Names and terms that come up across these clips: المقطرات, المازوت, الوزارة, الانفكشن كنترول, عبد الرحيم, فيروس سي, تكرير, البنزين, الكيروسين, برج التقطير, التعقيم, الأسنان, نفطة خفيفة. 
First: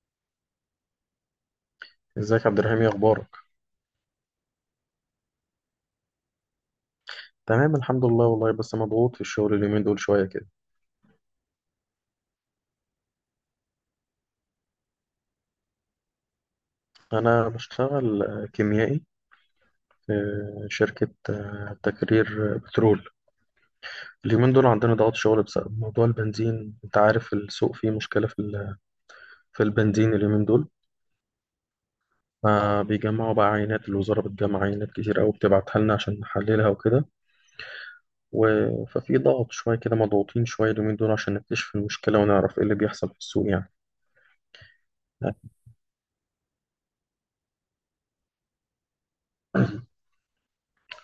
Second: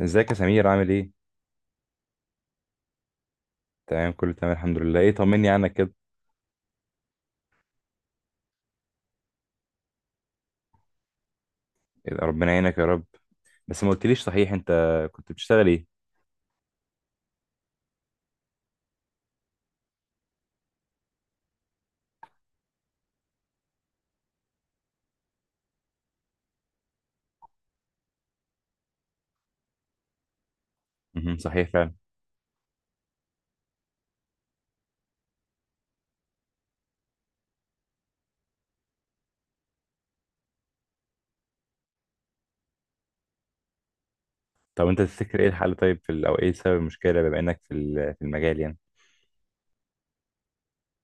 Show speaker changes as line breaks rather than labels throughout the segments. ازيك يا سمير، عامل ايه؟
ازيك يا عبد الرحيم، ايه اخبارك؟
تمام، كله تمام الحمد لله. ايه، طمني عنك كده.
تمام الحمد لله والله، بس مضغوط في الشغل اليومين دول شويه كده.
إيه، ربنا يعينك يا رب. بس ما قلتليش، صحيح انت كنت بتشتغل ايه؟
انا بشتغل كيميائي في شركه تكرير بترول. اليومين دول عندنا ضغط شغل بسبب موضوع البنزين، انت عارف السوق فيه مشكله في البنزين اليومين دول.
مهم، صحيح فعلا.
فبيجمعوا بقى عينات، الوزاره بتجمع عينات كتير قوي بتبعتها لنا عشان نحللها وكده و... ففي ضغط شويه كده، مضغوطين شويه اليومين دول عشان نكتشف المشكله ونعرف ايه اللي بيحصل في السوق يعني.
طب انت تفتكر ايه الحل؟ طيب او ايه سبب المشكلة، بما انك في المجال يعني؟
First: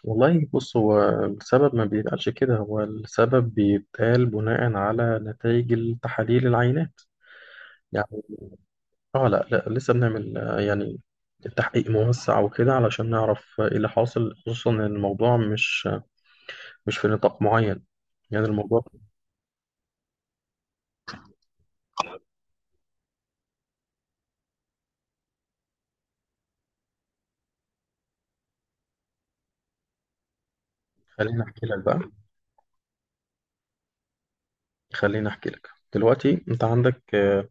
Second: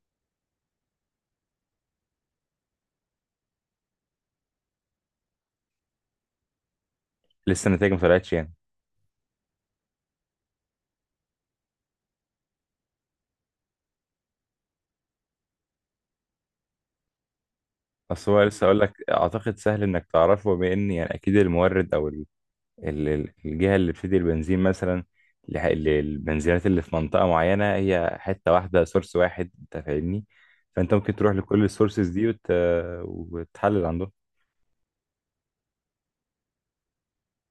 والله بص، هو السبب ما بيتقالش كده، هو السبب بيتقال بناء على نتائج التحاليل العينات.
لسه النتائج ما
يعني
طلعتش يعني.
اه، لا لسه بنعمل يعني تحقيق موسع وكده علشان نعرف ايه اللي حاصل، خصوصا ان الموضوع مش مش في نطاق معين.
اصل هو
يعني
لسه، اقول
الموضوع
لك، اعتقد سهل انك تعرفه، بما ان يعني اكيد المورد، او الجهة اللي بتدي البنزين مثلا، للبنزينات اللي في منطقة معينة، هي حتة واحدة، سورس واحد، انت فاهمني. فانت ممكن تروح
خليني
لكل
احكي لك بقى
السورسز دي وتحلل عندهم.
خليني احكي لك. دلوقتي انت عندك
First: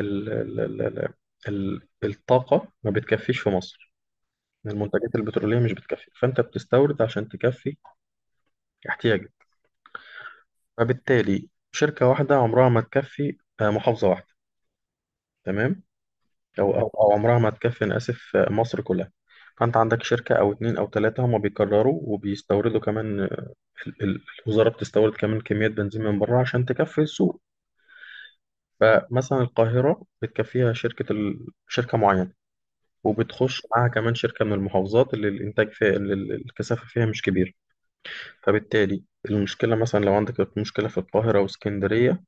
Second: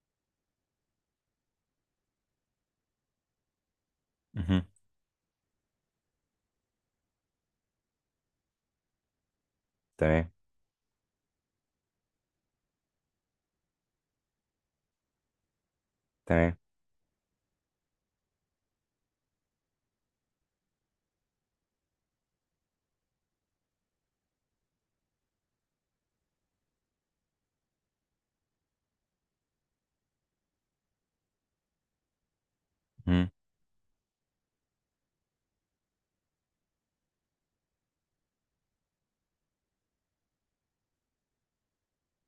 ال ال ال ال ال- الطاقة ما بتكفيش في مصر،
مهم.
المنتجات البترولية مش بتكفي، فانت بتستورد عشان تكفي احتياجك.
تمام.
فبالتالي شركة واحدة عمرها ما تكفي محافظة واحدة. تمام
تمام.
أو عمرها ما تكفي، أنا آسف، مصر كلها. فأنت عندك شركة أو اتنين أو تلاتة هما بيكرروا وبيستوردوا كمان، ال- ال- الوزارة بتستورد كمان كميات بنزين من بره عشان تكفي السوق. فمثلا القاهرة بتكفيها شركة معينة،
مهم.
وبتخش معاها كمان شركة من المحافظات اللي الإنتاج فيها، اللي الكثافة فيها مش كبير. فبالتالي المشكلة، مثلا لو عندك مشكلة في القاهرة واسكندرية،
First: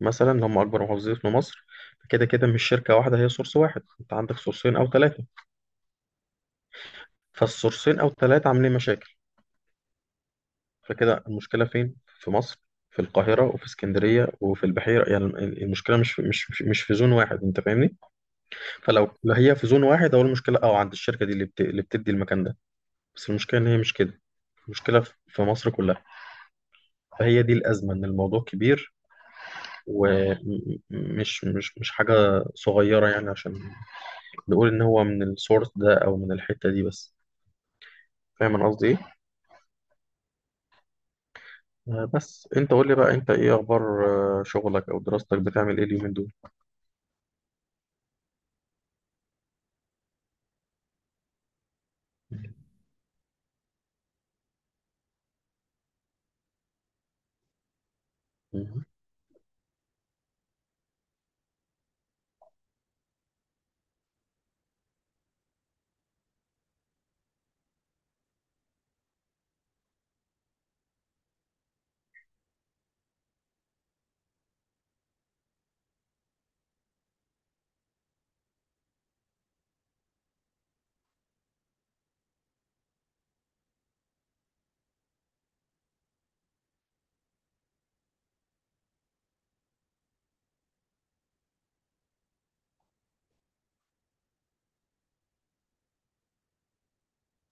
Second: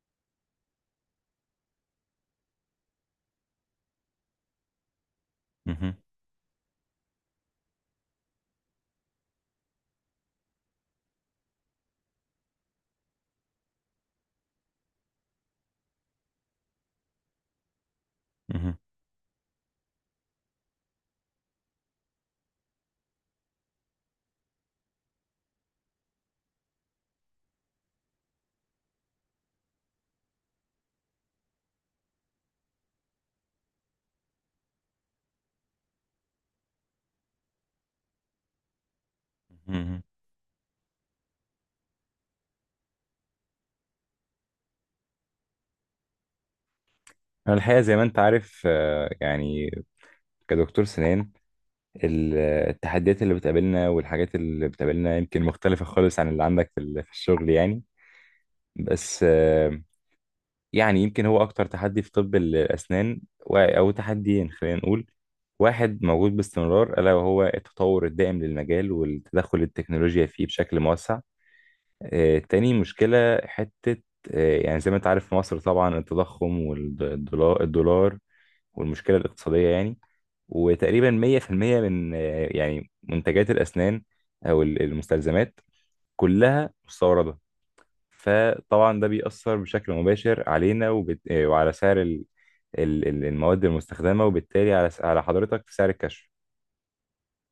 مثلا اللي هم اكبر محافظين في مصر، كده كده مش شركه واحده هي سورس واحد، انت عندك سورسين او ثلاثه.
مهم.
فالسورسين او ثلاثه عاملين مشاكل، فكده المشكله فين؟ في مصر، في القاهره وفي اسكندريه وفي البحيره. يعني المشكله مش في زون واحد، انت فاهمني؟
مهم.
فلو هي في زون واحد اول، المشكله اه عند الشركه دي اللي بتدي المكان ده. بس المشكله ان هي مش كده، المشكله في مصر كلها. فهي دي الازمه، ان الموضوع كبير ومش مش مش حاجه صغيره يعني، عشان نقول إن هو من السورس ده أو من الحتة دي بس. فاهم أنا قصدي إيه؟
مهم.
بس أنت قول لي بقى، أنت إيه أخبار شغلك أو دراستك؟ بتعمل إيه اليومين دول؟
انا الحقيقة زي ما انت عارف، يعني كدكتور سنان، ال- التحديات اللي بتقابلنا والحاجات اللي بتقابلنا يمكن مختلفة خالص عن اللي عندك في الشغل يعني.
مهم.
بس يعني يمكن هو أكتر تحدي في طب الأسنان، أو تحديين خلينا نقول. واحد موجود باستمرار، ألا وهو التطور الدائم للمجال والتدخل التكنولوجيا فيه بشكل موسع. تاني مشكلة حتة، يعني زي ما أنت عارف في مصر، طبعا التضخم والدولار الدولار والمشكلة الاقتصادية يعني. وتقريبا 100% من يعني منتجات الأسنان أو المستلزمات كلها مستوردة. فطبعا ده بيأثر بشكل مباشر علينا، وبت... آه، وعلى سعر المواد المستخدمة، وبالتالي على على حضرتك في سعر الكشف.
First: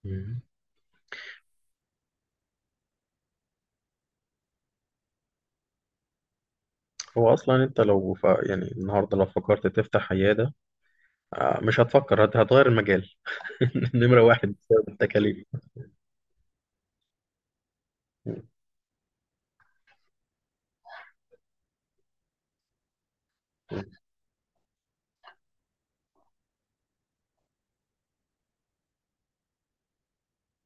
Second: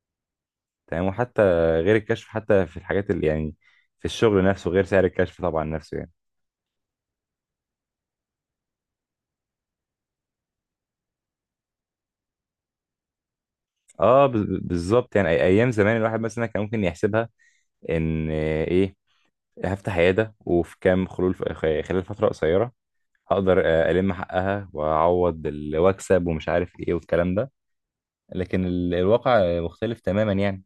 مهم.
تمام، وحتى غير الكشف، حتى في الحاجات اللي يعني في الشغل نفسه غير سعر الكشف طبعا نفسه يعني.
هو أصلا أنت لو يعني النهاردة لو فكرت تفتح عيادة، مش هتفكر هتغير المجال. نمرة
اه،
واحد بسبب
بالظبط يعني.
التكاليف.
ايام زمان الواحد مثلا كان ممكن يحسبها، ان
مم.
ايه، هفتح عيادة، وفي كام خلول خلال فترة قصيرة هقدر ألم حقها وأعوض وأكسب ومش عارف إيه والكلام ده. لكن الواقع مختلف تماما يعني.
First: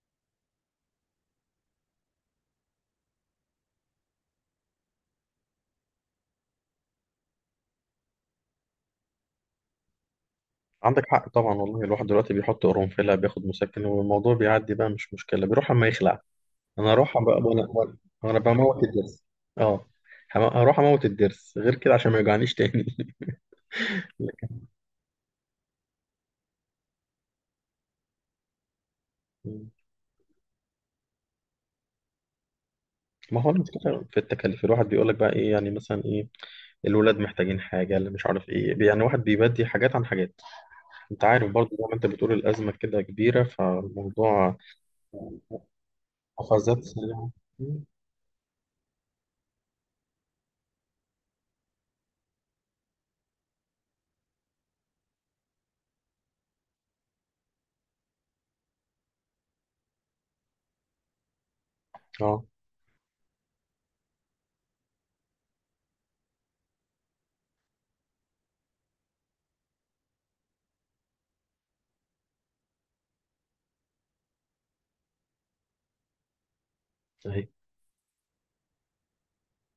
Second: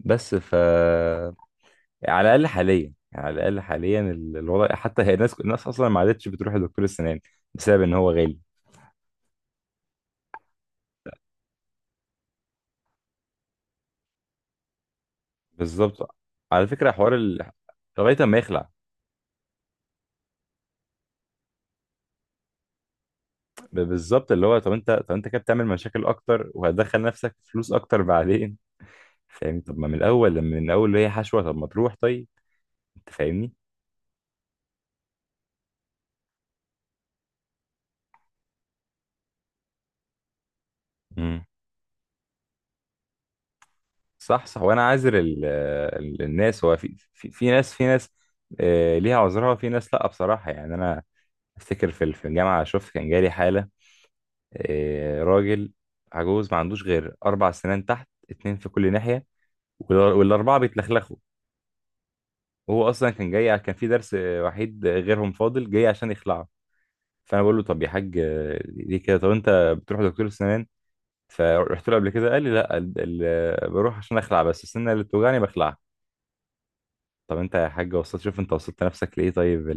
بس يعني على الاقل حاليا، يعني على الاقل حاليا الوضع، حتى هي الناس، الناس اصلا ما عادتش بتروح لدكتور السنان بسبب ان هو غالي.
عندك حق طبعا، والله الواحد دلوقتي بيحط قرنفلة بياخد مسكن والموضوع بيعدي بقى، مش مشكلة بيروح أما
بالظبط.
يخلع.
على فكره
أنا
حوار
أروح بقى وأنا وأنا
لغايه ما
وأنا
يخلع.
بموت الدرس. أه، هروح أموت الدرس غير كده عشان ما يوجعنيش تاني.
بالظبط. اللي هو طب انت كده بتعمل مشاكل اكتر، وهتدخل نفسك في فلوس اكتر بعدين، فاهمني؟
مم.
طب ما من الاول، لما من الاول اللي هي حشوه، طب ما تروح؟ طيب، انت
ما هو
فاهمني.
المشكلة في التكاليف، الواحد بيقول لك بقى ايه يعني، مثلا ايه، الولاد محتاجين حاجة، اللي مش عارف ايه، يعني واحد بيبدي حاجات عن حاجات. انت
امم.
عارف برضه زي ما انت بتقول، الأزمة كده كبيرة
صح،
فالموضوع
صح. وانا عاذر الناس. هو
قفزات
في، في,
سريعة.
في ناس، في
مم.
ناس ليها عذرها، وفي ناس لا، بصراحه يعني. انا افتكر في الجامعه شفت، كان جالي حاله، راجل عجوز ما عندوش غير اربع سنان تحت، اتنين في كل ناحيه، والاربعه بيتلخلخوا،
اه.
وهو اصلا كان جاي، كان في درس وحيد غيرهم فاضل، جاي عشان يخلعه. فانا بقول له، طب يا حاج ليه كده؟ طب انت بتروح دكتور السنان؟ فرحت له قبل كده؟ قال لي لا، بروح عشان اخلع بس، السنه اللي بتوجعني بخلعها. طب
اهي.
انت يا حاج وصلت، شوف انت وصلت نفسك لايه؟ طيب،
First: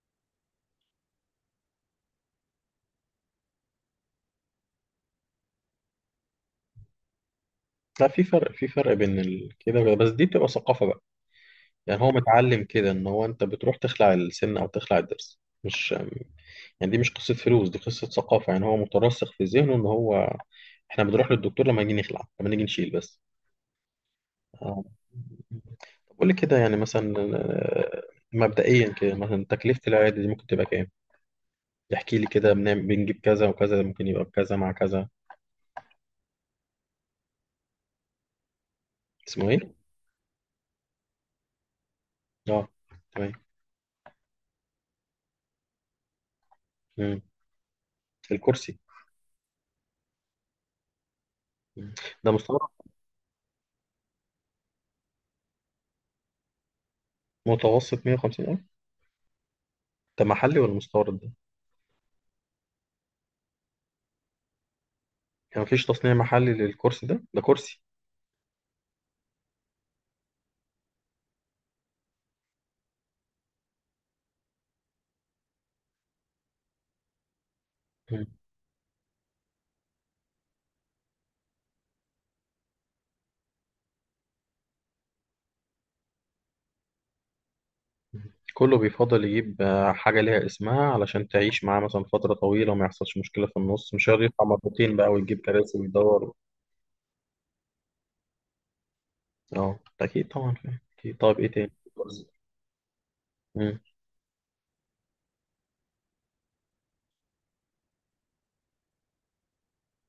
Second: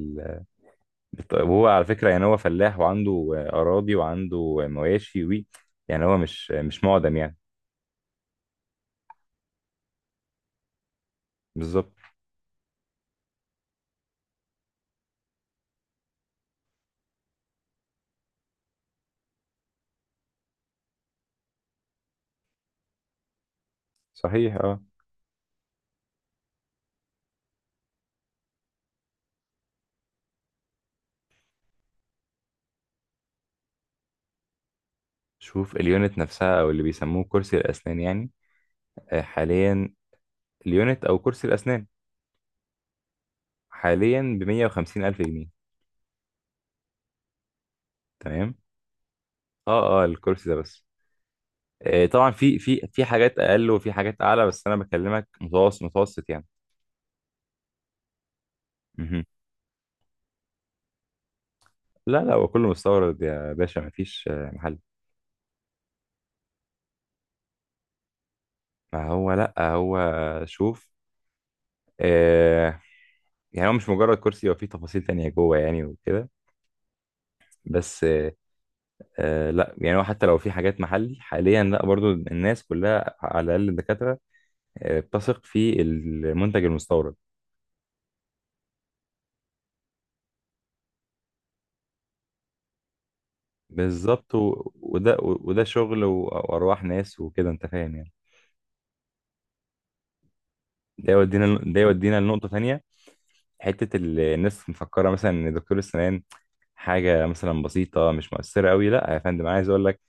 طيب هو على فكرة يعني هو فلاح، وعنده أراضي، وعنده مواشي، وي، يعني هو مش مش معدم يعني.
لا، في فرق، في فرق كده بقى. بس دي بتبقى ثقافة بقى.
بالظبط.
يعني هو متعلم كده ان هو، انت بتروح تخلع السن او تخلع الضرس مش، يعني دي مش قصة فلوس، دي قصة ثقافة. يعني هو مترسخ في ذهنه ان هو، احنا بنروح للدكتور لما نيجي نخلع، لما نيجي نشيل بس.
صحيح، اه.
آه. طب قول لي كده، يعني مثلا مبدئيا كده مثلا تكلفة العيادة دي ممكن تبقى كام؟ احكي لي كده، بنعمل بنجيب كذا وكذا، ممكن يبقى بكذا مع كذا.
شوف اليونت نفسها، أو اللي بيسموه كرسي الأسنان يعني،
اسمه ايه؟
حاليا... اليونت أو كرسي الأسنان
اه، تمام.
حاليا بمية وخمسين ألف جنيه.
مم.
تمام.
الكرسي.
اه، اه، الكرسي ده بس.
مم.
طبعا
ده
في
مستورد؟
حاجات أقل وفي حاجات أعلى، بس أنا بكلمك متوسط متوسط يعني.
متوسط 150 ألف.
مهم.
ده محلي ولا مستورد ده؟
لا، لا، هو كله مستورد يا باشا، مفيش محل.
يعني مفيش تصنيع محلي للكرسي ده؟ ده كرسي.
ما هو لا، هو شوف، آه، يعني هو مش مجرد كرسي، هو فيه تفاصيل تانية جوه يعني وكده. بس
مم.
لا، يعني هو حتى لو في حاجات محلي حاليا، لا، برضو الناس كلها، على الأقل الدكاترة، بتثق في المنتج المستورد.
كله بيفضل يجيب حاجة ليها اسمها، علشان تعيش معاه مثلا فترة طويلة وما يحصلش مشكلة في النص، مش هيقعد
بالظبط.
يدفع مرتين بقى
وده
ويجيب
وده
كراسي
شغل
ويدور.
وأرواح ناس وكده، أنت فاهم يعني.
اه، اكيد طبعا فاهم، اكيد. طيب ايه تاني؟
ده يودينا لنقطة تانية.
مم.
حتة الناس مفكرة مثلا إن دكتور السنان حاجة مثلا بسيطة، مش مؤثرة قوي. لا يا فندم، عايز أقول لك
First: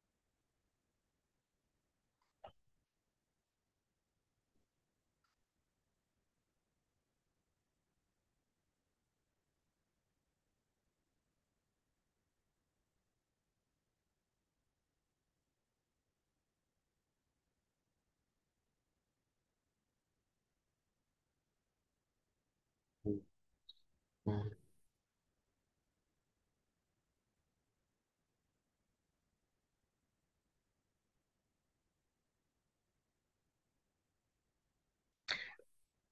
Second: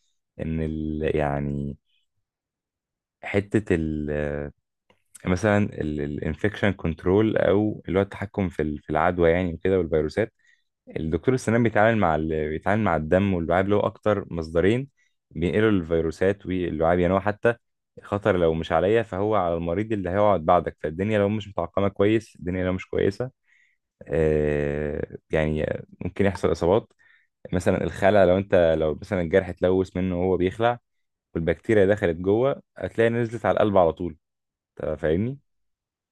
إن يعني حتة ال... مثلا الانفكشن كنترول، او اللي هو التحكم في العدوى يعني وكده، والفيروسات. الدكتور السنان بيتعامل بيتعامل مع الدم واللعاب، اللي هو اكتر مصدرين بينقلوا الفيروسات. واللعاب يعني هو حتى خطر، لو مش عليا فهو على المريض اللي هيقعد بعدك. فالدنيا لو مش متعقمه كويس، الدنيا لو مش كويسه،
مم.
يعني ممكن يحصل اصابات. مثلا الخلع، لو مثلا الجرح اتلوث منه وهو بيخلع، والبكتيريا دخلت جوه، هتلاقي نزلت على القلب على طول. أنت فاهمني؟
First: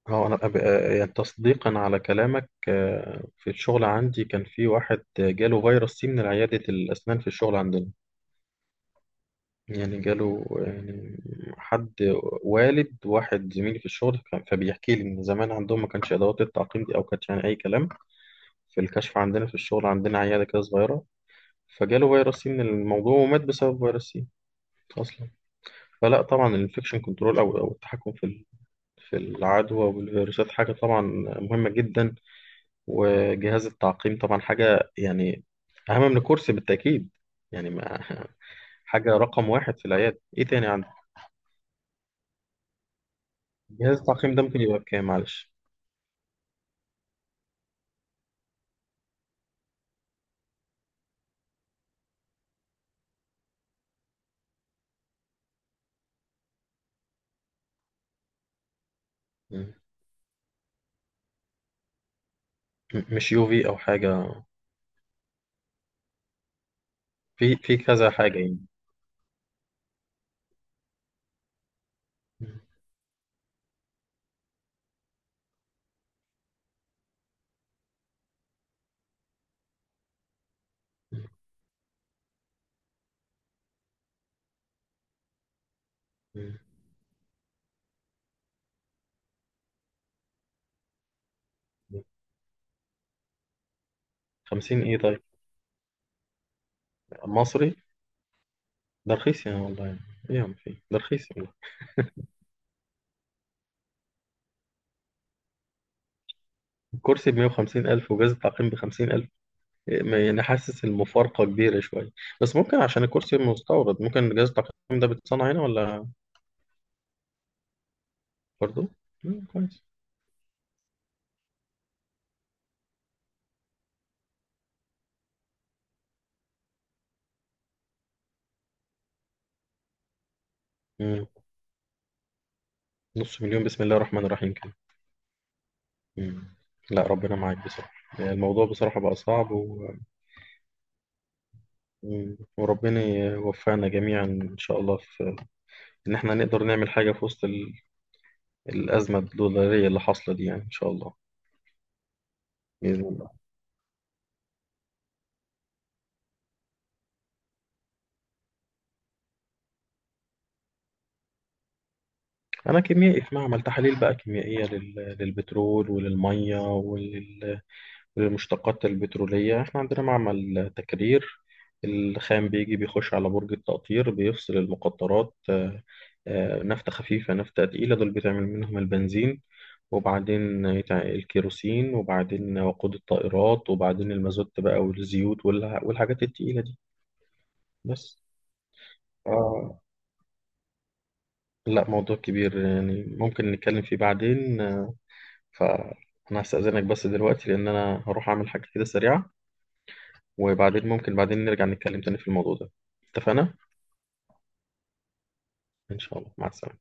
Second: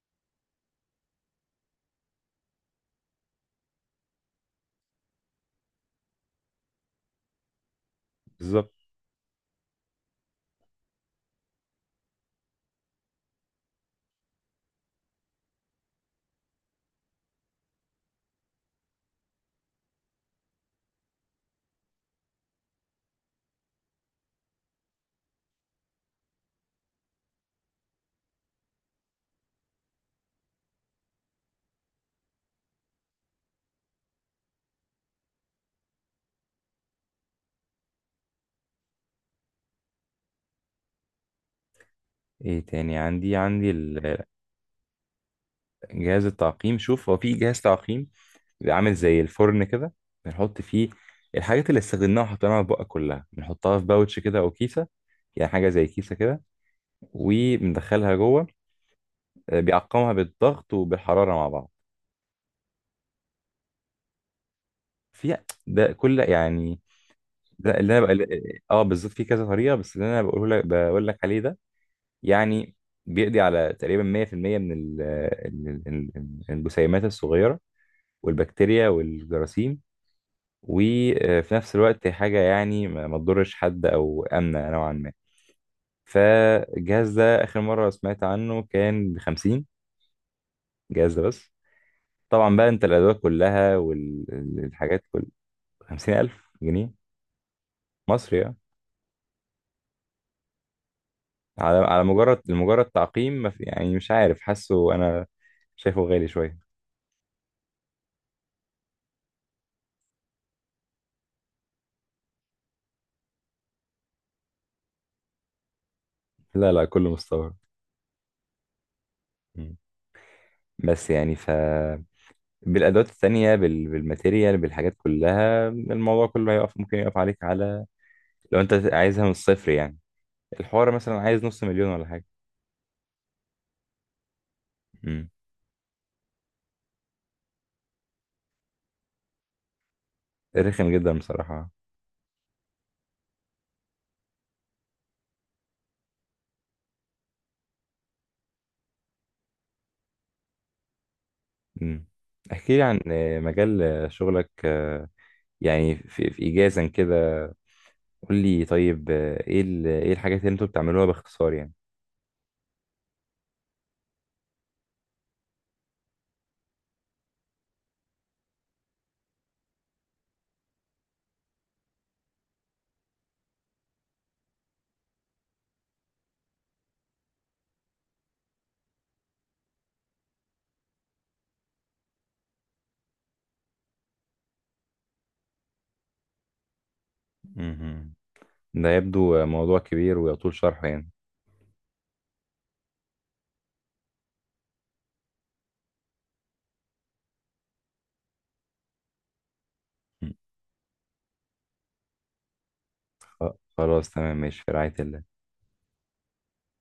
اه، انا يعني تصديقا على كلامك، في الشغل عندي كان في واحد جاله فيروس سي من عيادة الاسنان في الشغل عندنا.
بالظبط.
يعني جاله يعني حد، والد واحد زميلي في الشغل فبيحكي لي ان زمان عندهم ما كانش ادوات التعقيم دي او كانش، يعني اي كلام في الكشف عندنا، في الشغل عندنا عياده كده صغيره، فجاله فيروس سي من الموضوع ومات بسبب فيروس سي اصلا. فلا طبعا الانفكشن كنترول، او التحكم في العدوى والفيروسات، حاجة طبعا مهمة جدا. وجهاز التعقيم طبعا حاجة يعني أهم من الكرسي بالتأكيد. يعني ما حاجة رقم واحد في العيادة. إيه تاني عندك؟
ايه تاني عندي
جهاز التعقيم ده ممكن يبقى بكام معلش؟
جهاز التعقيم. شوف، هو في جهاز تعقيم بيبقى عامل زي الفرن كده، بنحط فيه الحاجات اللي استخدمناها وحطيناها في بقى، كلها بنحطها في باوتش كده او كيسه، يعني حاجه زي كيسه كده، وبندخلها جوه.
م-
بيعقمها بالضغط وبالحراره مع بعض.
مش يو في أو حاجة؟
في ده كل يعني،
في
ده اللي انا
كذا
بقى...
حاجة يعني.
اه، بالظبط، في كذا طريقه، بس اللي انا بقوله لك بقول لك عليه ده
م-
يعني، بيقضي على تقريبا 100% من الجسيمات الصغيره والبكتيريا والجراثيم. وفي نفس الوقت هي حاجة يعني ما تضرش حد، أو آمنة نوعا ما.
م-
فالجهاز ده آخر مرة سمعت عنه كان بخمسين. جهاز ده بس،
م-
طبعا بقى، أنت الأدوات كلها
خمسين إيه
والحاجات
طيب؟
كل... خمسين ألف جنيه
مصري؟
مصري يعني.
ده رخيص يعني والله، يعني إيه يا عم، في ده رخيص والله.
على لمجرد تعقيم؟ ما يعني مش عارف، حاسه أنا شايفه غالي شوية.
الكرسي بمية وخمسين ألف وجهاز التعقيم بخمسين ألف، يعني حاسس المفارقة كبيرة شوية. بس ممكن عشان الكرسي مستورد، ممكن جهاز التقييم ده بيتصنع هنا ولا
لا، لا، كله مستورد.
برضه؟ مم،
مم.
كويس.
بس يعني بالأدوات التانية، بالماتيريال، بالحاجات كلها، الموضوع كله هيقف، ممكن يقف عليك على... لو انت عايزها من الصفر يعني الحوار مثلا
مم.
عايز نص مليون ولا حاجة.
نص مليون، بسم الله الرحمن الرحيم كده.
امم.
مم. لا ربنا معاك بصراحة، الموضوع بصراحة بقى صعب.
رخم جدا بصراحة.
مم. وربنا يوفقنا جميعا إن شاء الله، في إن إحنا نقدر نعمل حاجة في وسط الأزمة الدولارية اللي حاصلة دي، يعني إن شاء الله.
امم. احكي لي عن
بإذن الله.
مجال شغلك، يعني في، إيجازا كده. قول لي طيب، ايه ايه الحاجات اللي انتوا بتعملوها باختصار يعني.
أنا كيميائي في معمل تحاليل بقى كيميائية للبترول وللمية المشتقات البترولية. احنا عندنا معمل تكرير، الخام بيجي بيخش على برج التقطير بيفصل المقطرات نفطة خفيفة نفطة تقيلة، دول بتعمل منهم البنزين. وبعدين الكيروسين، وبعدين وقود الطائرات، وبعدين المازوت بقى، والزيوت والحاجات التقيلة دي
مهم.
بس.
ده يبدو موضوع
آه،
كبير ويطول شرحه يعني.
لا موضوع كبير يعني، ممكن نتكلم فيه بعدين. فأنا هستأذنك بس دلوقتي، لأن أنا هروح أعمل حاجة كده سريعة،
مم.
وبعدين ممكن بعدين نرجع نتكلم تاني في الموضوع ده، اتفقنا؟
خلاص، تمام، ماشي، في رعاية الله.
إن شاء الله مع السلامة.